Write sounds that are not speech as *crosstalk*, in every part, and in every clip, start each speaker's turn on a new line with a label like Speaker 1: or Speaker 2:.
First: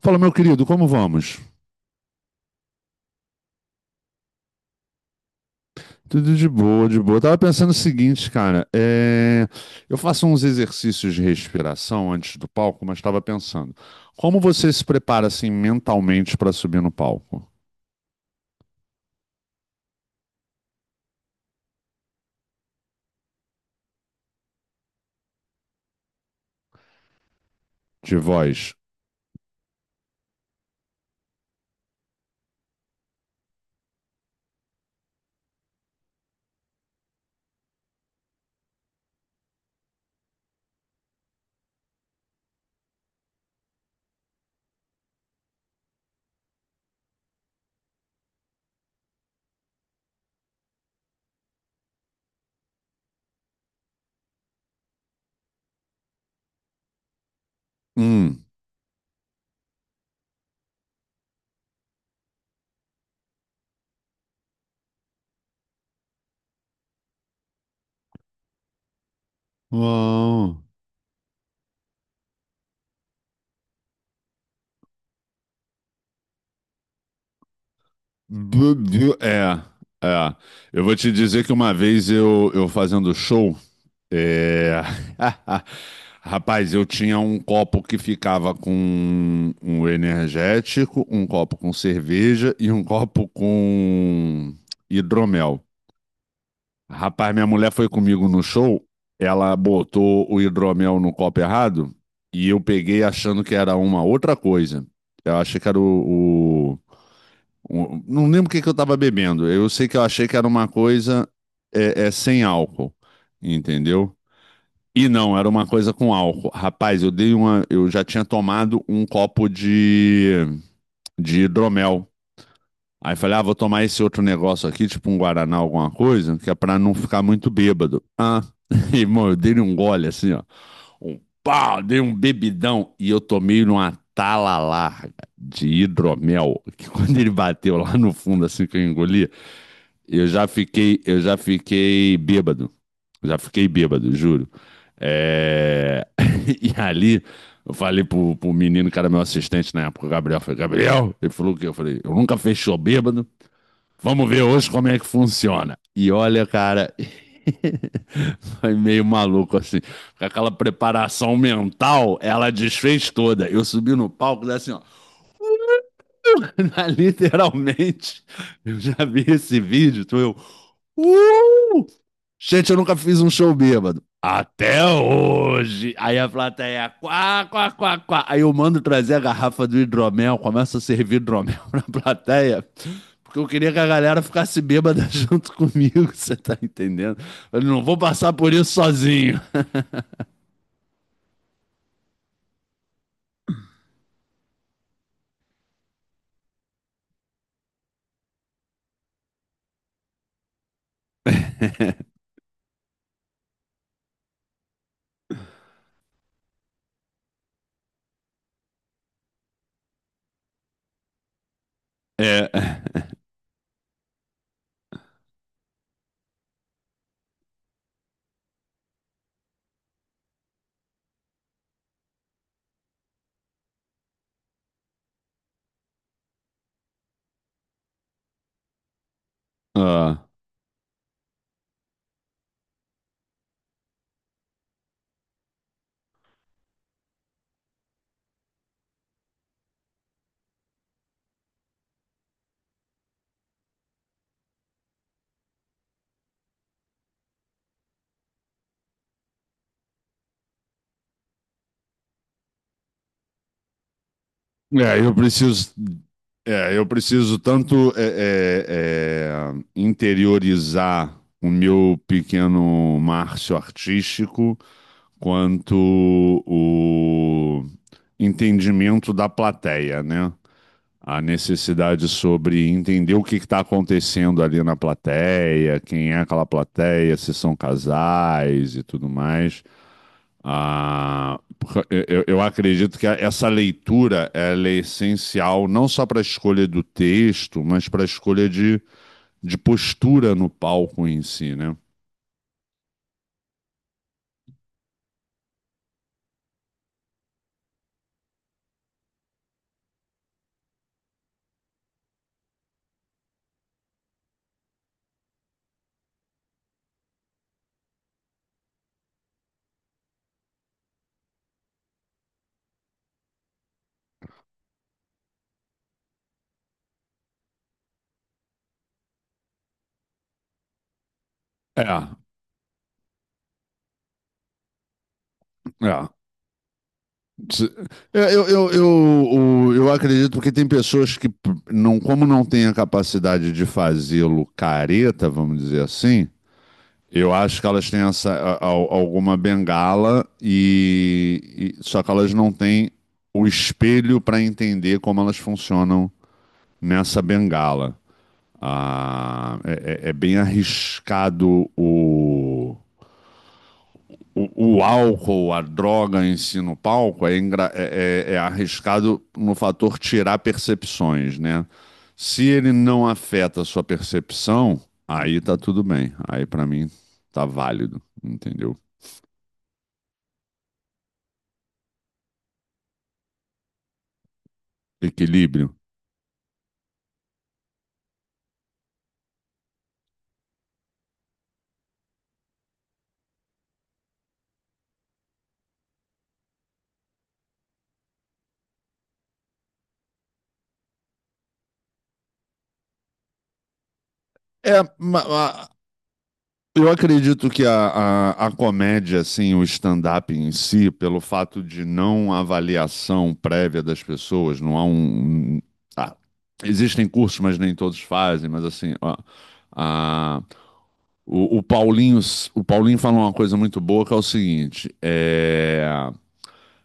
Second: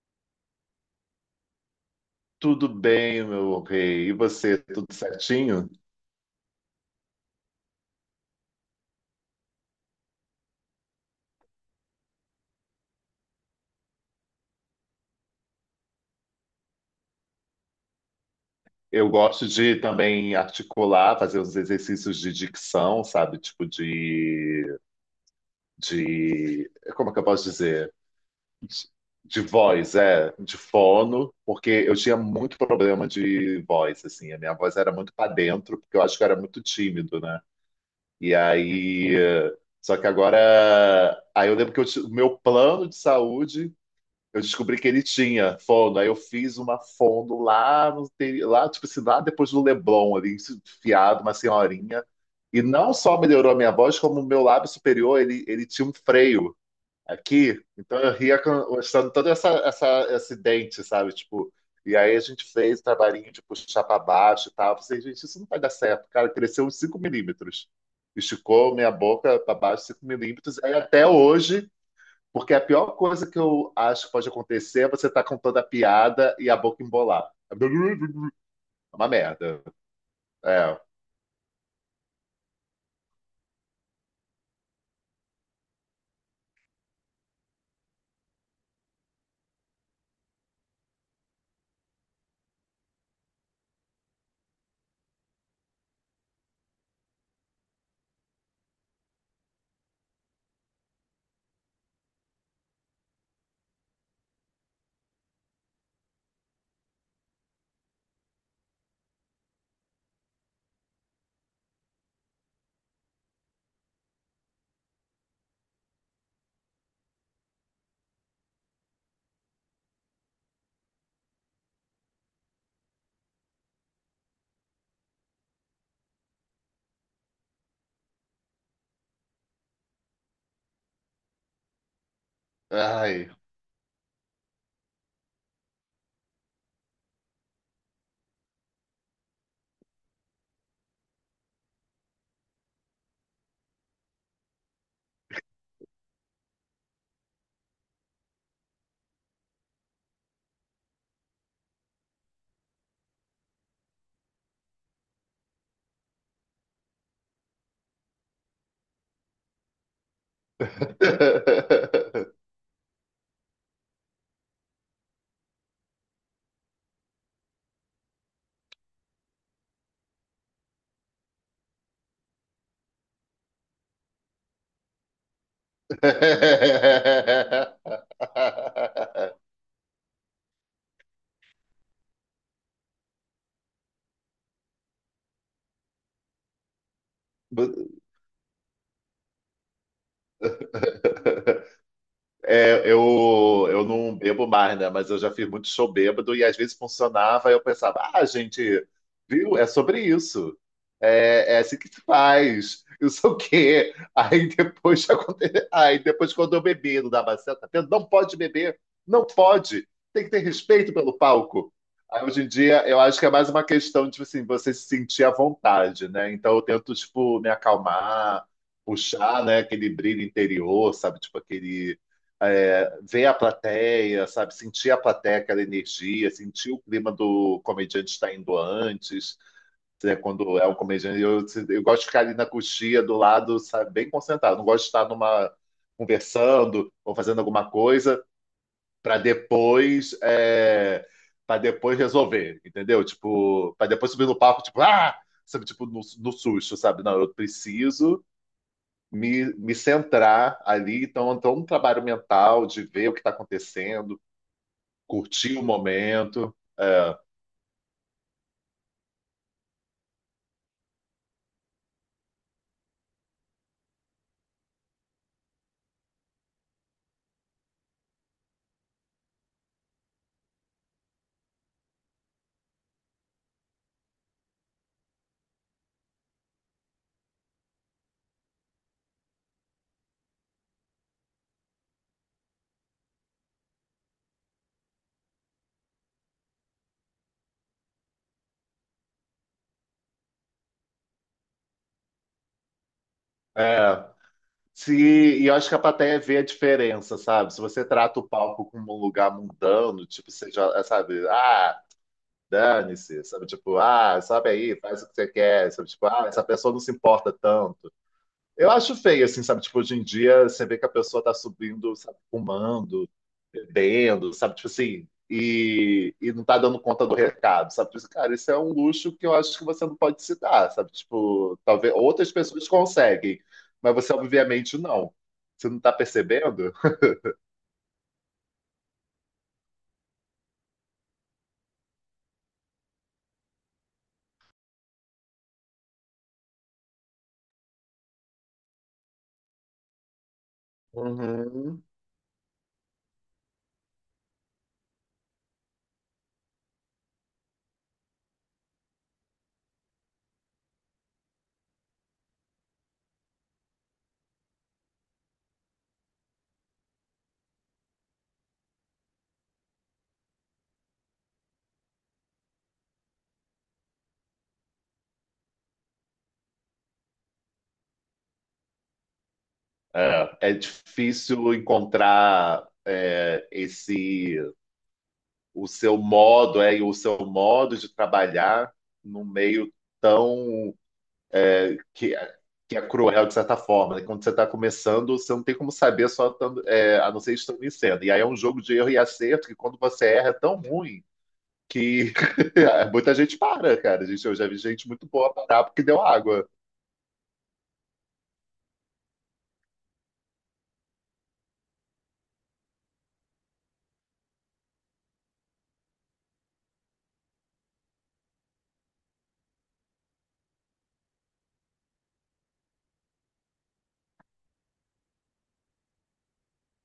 Speaker 1: Fala, meu querido, como vamos?
Speaker 2: Tudo bem, meu rei. E você, tudo certinho?
Speaker 1: Tudo de boa, de boa. Eu tava pensando o seguinte, cara, eu faço uns exercícios de respiração antes do palco, mas estava pensando, como você se prepara assim mentalmente para subir no palco?
Speaker 2: Eu gosto de também articular, fazer uns exercícios de dicção, sabe? Tipo de, como é que eu posso dizer?
Speaker 1: De voz?
Speaker 2: De, de voz, de fono, porque eu tinha muito problema de voz, assim. A minha voz era muito para dentro, porque eu acho que eu era muito tímido, né? E aí, só que agora, aí eu lembro que o meu plano de saúde. Eu descobri que ele tinha fono, aí eu fiz uma fono lá, no, interi- lá tipo assim, lá depois do Leblon, ali, enfiado, uma senhorinha. E não só melhorou a minha voz, como o meu lábio superior, ele tinha um freio aqui. Então eu ria
Speaker 1: Hum.
Speaker 2: mostrando todo esse dente, sabe? Tipo, e aí a gente fez o trabalhinho de puxar para baixo e tal. Eu falei, gente, isso não vai dar certo. Cara, cresceu uns 5 mm. Esticou minha boca para baixo 5
Speaker 1: Uau.
Speaker 2: milímetros. Aí até hoje, porque a pior coisa que eu acho que pode acontecer é você estar com toda a piada e a boca embolar. É
Speaker 1: Bu-
Speaker 2: uma
Speaker 1: bu- É,
Speaker 2: merda.
Speaker 1: é.
Speaker 2: É.
Speaker 1: Eu vou te dizer que uma vez eu fazendo show. É... *laughs* Rapaz, eu tinha um copo que ficava com um energético, um copo com cerveja e um copo com hidromel. Rapaz, minha mulher foi comigo no show, ela botou o hidromel no copo errado e eu peguei achando que era uma outra coisa. Eu achei que era não lembro o que que eu tava bebendo. Eu sei que eu achei que era uma coisa sem álcool, entendeu? E não, era uma coisa com álcool. Rapaz, eu dei uma. Eu já tinha tomado um copo de hidromel. Aí falei, ah, vou tomar esse outro negócio aqui, tipo um Guaraná, alguma coisa, que é pra não ficar muito bêbado. Ah, *laughs* e, irmão, eu dei um gole assim, ó. Um pau, dei um bebidão. E eu
Speaker 2: Ai.
Speaker 1: tomei numa tala larga de hidromel, que quando ele bateu lá no fundo, assim que eu engoli, eu já fiquei bêbado. Já fiquei bêbado, juro. É, *laughs* e ali, eu falei pro menino que era meu assistente na época, o Gabriel. Eu falei, Gabriel, ele falou o quê? Eu falei, eu nunca fechou bêbado. Vamos ver hoje como é que funciona. E olha, cara, *laughs* foi meio maluco assim. Com aquela preparação mental, ela desfez toda. Eu subi no palco, daí assim, ó. *laughs* Literalmente, eu já vi esse vídeo, tu eu. "Uh! Gente, eu nunca fiz um show bêbado. Até hoje. Aí a plateia, quá, quá, quá, quá. Aí eu mando trazer a
Speaker 2: *laughs*
Speaker 1: garrafa do hidromel, começa a servir hidromel *laughs* na plateia, porque eu queria que a galera ficasse bêbada *laughs* junto comigo, você tá entendendo? Eu não vou passar por isso sozinho.
Speaker 2: É, eu não bebo mais, né? Mas eu já fiz muito show bêbado e às vezes funcionava. E eu pensava, ah, gente, viu? É sobre isso. É, é assim que se
Speaker 1: *laughs*
Speaker 2: faz. *laughs* Eu sei o quê. Aí depois *laughs* aí depois quando eu bebi, não dava certo. Tá vendo? Não pode beber, não pode. Tem que ter respeito pelo palco. Aí hoje em
Speaker 1: É.
Speaker 2: dia eu acho que é mais uma questão de tipo assim, você se sentir à vontade, né? Então eu tento tipo me acalmar, puxar, né? Aquele brilho interior, sabe? Tipo aquele ver a plateia, sabe? Sentir a plateia, aquela energia, sentir o clima do comediante estar indo antes, né?
Speaker 1: Ah.
Speaker 2: Quando é um comediante, eu gosto de ficar ali na coxia do lado, sabe? Bem concentrado. Não gosto de estar numa conversando ou fazendo alguma coisa para depois é, para depois resolver, entendeu? Tipo, para depois subir no palco, tipo, ah, sabe, tipo no susto, sabe? Não, eu preciso me centrar ali. Então, é um trabalho mental de ver o que está acontecendo,
Speaker 1: É, eu
Speaker 2: curtir o
Speaker 1: preciso,
Speaker 2: momento.
Speaker 1: é, eu
Speaker 2: É,
Speaker 1: preciso tanto interiorizar o meu pequeno Márcio artístico, quanto o entendimento da plateia, né? A necessidade sobre entender o que está acontecendo ali na plateia, quem é aquela plateia, se são casais e tudo mais. Ah, porque eu acredito que essa leitura ela é essencial não só para a escolha do texto, mas para a escolha de postura no palco em si, né?
Speaker 2: é. Se, e eu acho que a plateia vê a diferença, sabe? Se você trata o palco como um lugar mundano, tipo, seja, sabe, ah, dane-se, sabe? Tipo, ah, sobe aí, faz o que você quer, sabe? Tipo, ah, essa pessoa não se importa tanto. Eu acho feio, assim, sabe? Tipo, hoje em dia você vê que a pessoa tá subindo, sabe, fumando, bebendo, sabe? Tipo assim, e não tá dando conta do recado, sabe? Tipo assim, cara, isso é um luxo que eu acho que você não pode se dar, sabe? Tipo,
Speaker 1: É,
Speaker 2: talvez outras pessoas conseguem, mas você obviamente não. Você não tá
Speaker 1: é.
Speaker 2: percebendo?
Speaker 1: Se- eu acredito que tem pessoas que, não, como não têm a capacidade de fazê-lo careta, vamos dizer assim, eu acho que elas têm essa, alguma bengala
Speaker 2: Uhum.
Speaker 1: só que elas não têm o espelho para entender como elas funcionam nessa bengala. Ah, é bem arriscado o álcool, a droga em si no palco é arriscado no fator tirar percepções, né? Se ele não afeta a sua percepção, aí tá tudo bem. Aí para mim tá válido, entendeu?
Speaker 2: É, é difícil encontrar esse o
Speaker 1: Equilíbrio.
Speaker 2: seu modo, e o seu modo de trabalhar num meio tão que, é, que é cruel de certa forma. Né? Quando você está começando, você não tem como saber só a não ser estando em cena. E aí é um jogo de erro e acerto que quando você erra é tão ruim que *laughs* muita gente para, cara. Gente, eu já vi
Speaker 1: É,
Speaker 2: gente muito boa parar porque deu água.
Speaker 1: eu acredito que a comédia, assim, o stand-up em si, pelo fato de não avaliação prévia das pessoas, não há um. Ah, existem cursos, mas nem todos fazem, mas assim, ó, a- o, Paulinho, o Paulinho fala uma coisa muito boa que é o seguinte: é.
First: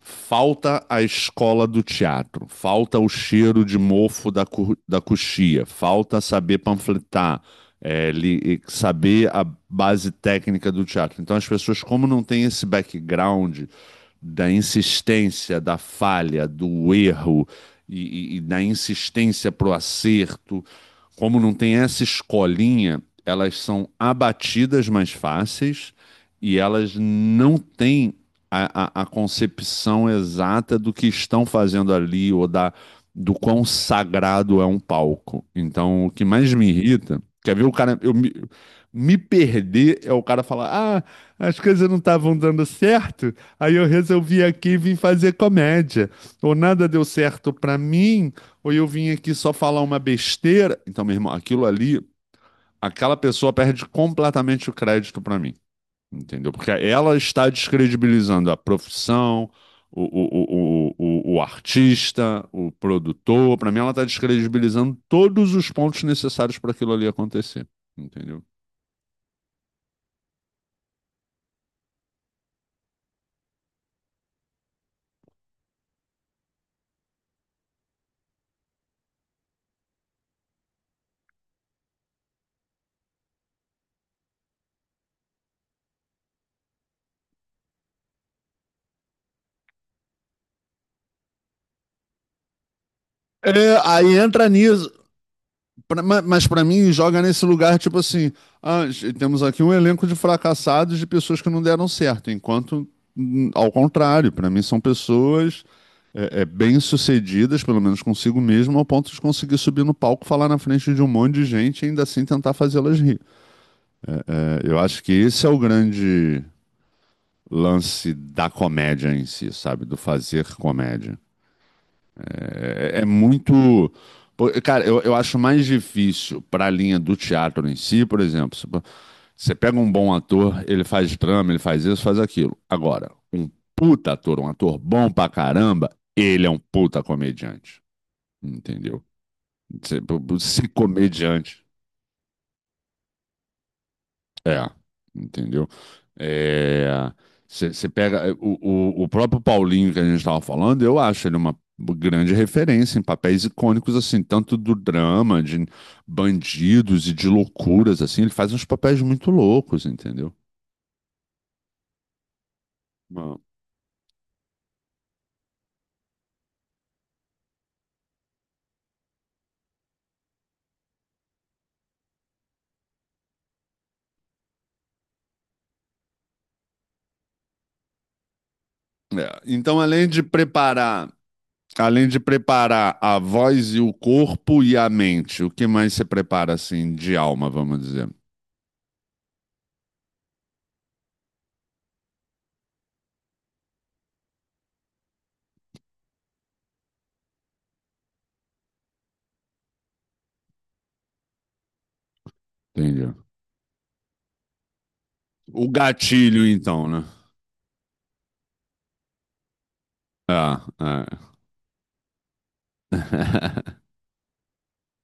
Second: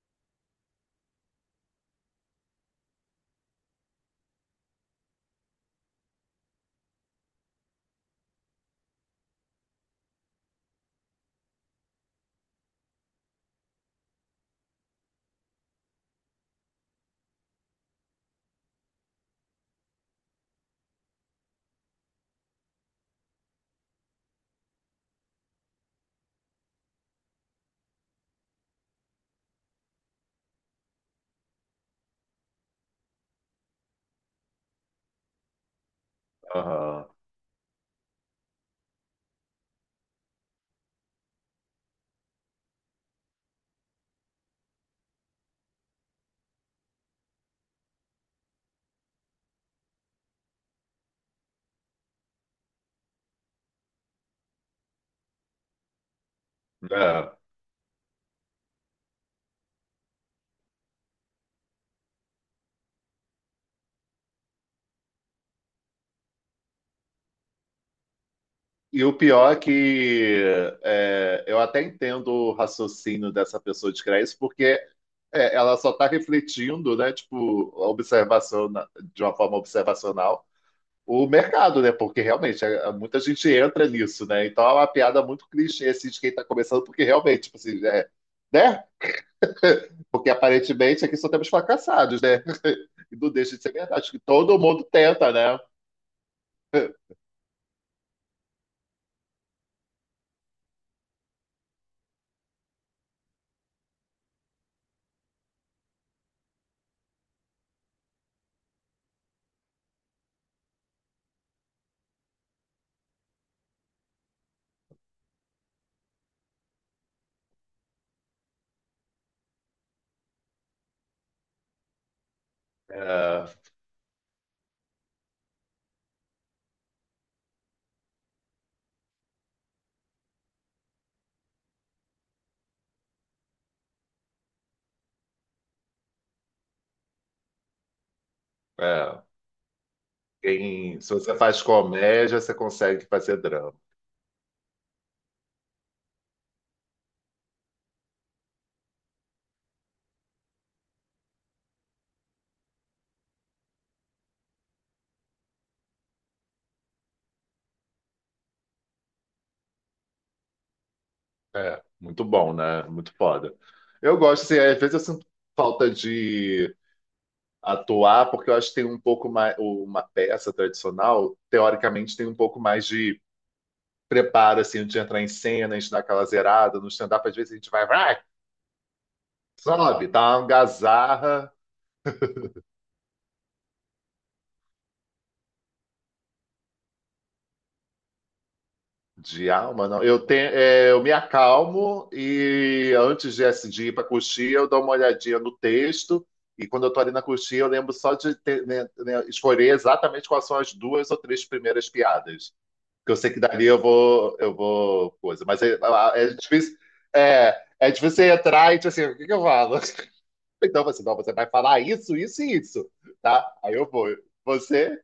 Speaker 1: Falta a escola do teatro, falta o cheiro de mofo da, da coxia, falta saber panfletar, é, li- saber a base técnica do teatro. Então, as pessoas, como não têm esse background da insistência, da falha, do erro e da insistência para o acerto, como não tem essa escolinha, elas são abatidas mais fáceis e elas não têm a concepção exata do que estão fazendo ali ou da, do quão sagrado é um palco. Então, o que mais me
Speaker 2: Aham.
Speaker 1: irrita, quer ver o cara, me perder é o cara falar: "Ah, as coisas não estavam dando certo, aí eu resolvi aqui e vim fazer comédia, ou nada deu certo pra mim, ou eu vim aqui só falar uma besteira". Então, meu irmão, aquilo ali, aquela pessoa perde completamente o crédito pra mim. Entendeu? Porque ela
Speaker 2: É.
Speaker 1: está descredibilizando a profissão, o artista, o produtor. Para mim, ela está descredibilizando todos os pontos necessários para aquilo ali acontecer. Entendeu?
Speaker 2: E o pior é que eu até entendo o raciocínio dessa pessoa de criar isso, porque ela só está refletindo, né, tipo, a observação de uma forma observacional o mercado, né? Porque realmente muita gente entra nisso, né? Então é uma piada muito clichê assim, de quem está começando, porque realmente, tipo assim, né? Porque aparentemente aqui só temos fracassados, né? *laughs* E não deixa de ser
Speaker 1: É,
Speaker 2: verdade, acho
Speaker 1: aí
Speaker 2: que
Speaker 1: entra
Speaker 2: todo mundo
Speaker 1: nisso,
Speaker 2: tenta, né?
Speaker 1: mas para mim joga nesse lugar tipo assim, ah, temos aqui um elenco de fracassados de pessoas que não deram certo, enquanto ao contrário, para mim são pessoas bem-sucedidas, pelo menos consigo mesmo, ao ponto de conseguir subir no palco, falar na frente de um monte de gente e ainda assim tentar fazê-las rir. É, eu acho que esse é o grande lance da comédia em si, sabe? Do fazer comédia. É, é
Speaker 2: É,
Speaker 1: muito. Cara, eu acho mais difícil para a linha do teatro em si, por exemplo. Você pega um bom ator, ele faz drama, ele faz isso, faz aquilo. Agora, um puta ator, um ator bom pra caramba, ele é um puta comediante. Entendeu?
Speaker 2: é.
Speaker 1: Se ser
Speaker 2: Se você
Speaker 1: comediante.
Speaker 2: faz comédia, você consegue fazer drama.
Speaker 1: É, entendeu? É, você pega é, o próprio Paulinho que a gente estava falando, eu acho ele uma grande referência em papéis icônicos, assim, tanto do drama, de bandidos e de loucuras, assim, ele faz uns papéis muito loucos, entendeu?
Speaker 2: É, muito bom, né? Muito
Speaker 1: Ah.
Speaker 2: foda. Eu gosto, assim, às vezes eu sinto falta de atuar, porque eu acho que tem um pouco mais, uma peça tradicional, teoricamente, tem um pouco mais de preparo, assim, antes de entrar em cena, a gente dá aquela zerada. No stand-up, às vezes a gente vai,
Speaker 1: É, então,
Speaker 2: sobe, dá uma gazarra.
Speaker 1: além de preparar a voz e o corpo e a mente, o que mais você prepara, assim, de alma, vamos dizer?
Speaker 2: De alma, não. Eu, tenho, eu me acalmo e antes de, assim, de ir para coxia, eu dou uma olhadinha no texto. E quando eu tô ali na coxia, eu lembro só de né, escolher exatamente quais são as duas ou três primeiras piadas que
Speaker 1: Entendeu?
Speaker 2: eu sei que dali eu vou coisa. Mas
Speaker 1: O
Speaker 2: é
Speaker 1: gatilho,
Speaker 2: difícil,
Speaker 1: então, né?
Speaker 2: é difícil você entrar e tipo assim, o que que eu falo? *laughs*
Speaker 1: Ah,
Speaker 2: Então você,
Speaker 1: é.
Speaker 2: não, você vai falar isso, isso e isso,
Speaker 1: *laughs*
Speaker 2: tá? Aí eu vou. Você?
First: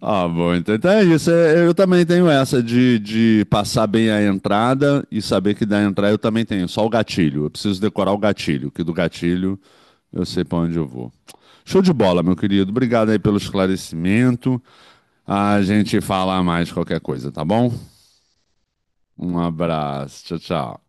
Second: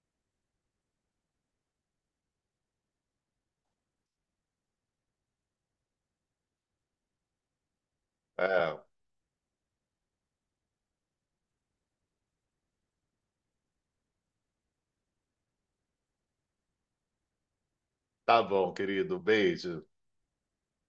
Speaker 1: Ah, bom, então, então é isso. É, eu também tenho essa de passar bem a entrada e saber que da entrada eu também tenho, só o gatilho. Eu preciso decorar o gatilho,
Speaker 2: É,
Speaker 1: que do gatilho eu sei para onde eu vou. Show de bola, meu querido. Obrigado aí pelo esclarecimento. A gente fala mais qualquer coisa, tá bom?
Speaker 2: tá bom, querido.
Speaker 1: Um
Speaker 2: Beijo.
Speaker 1: abraço. Tchau, tchau.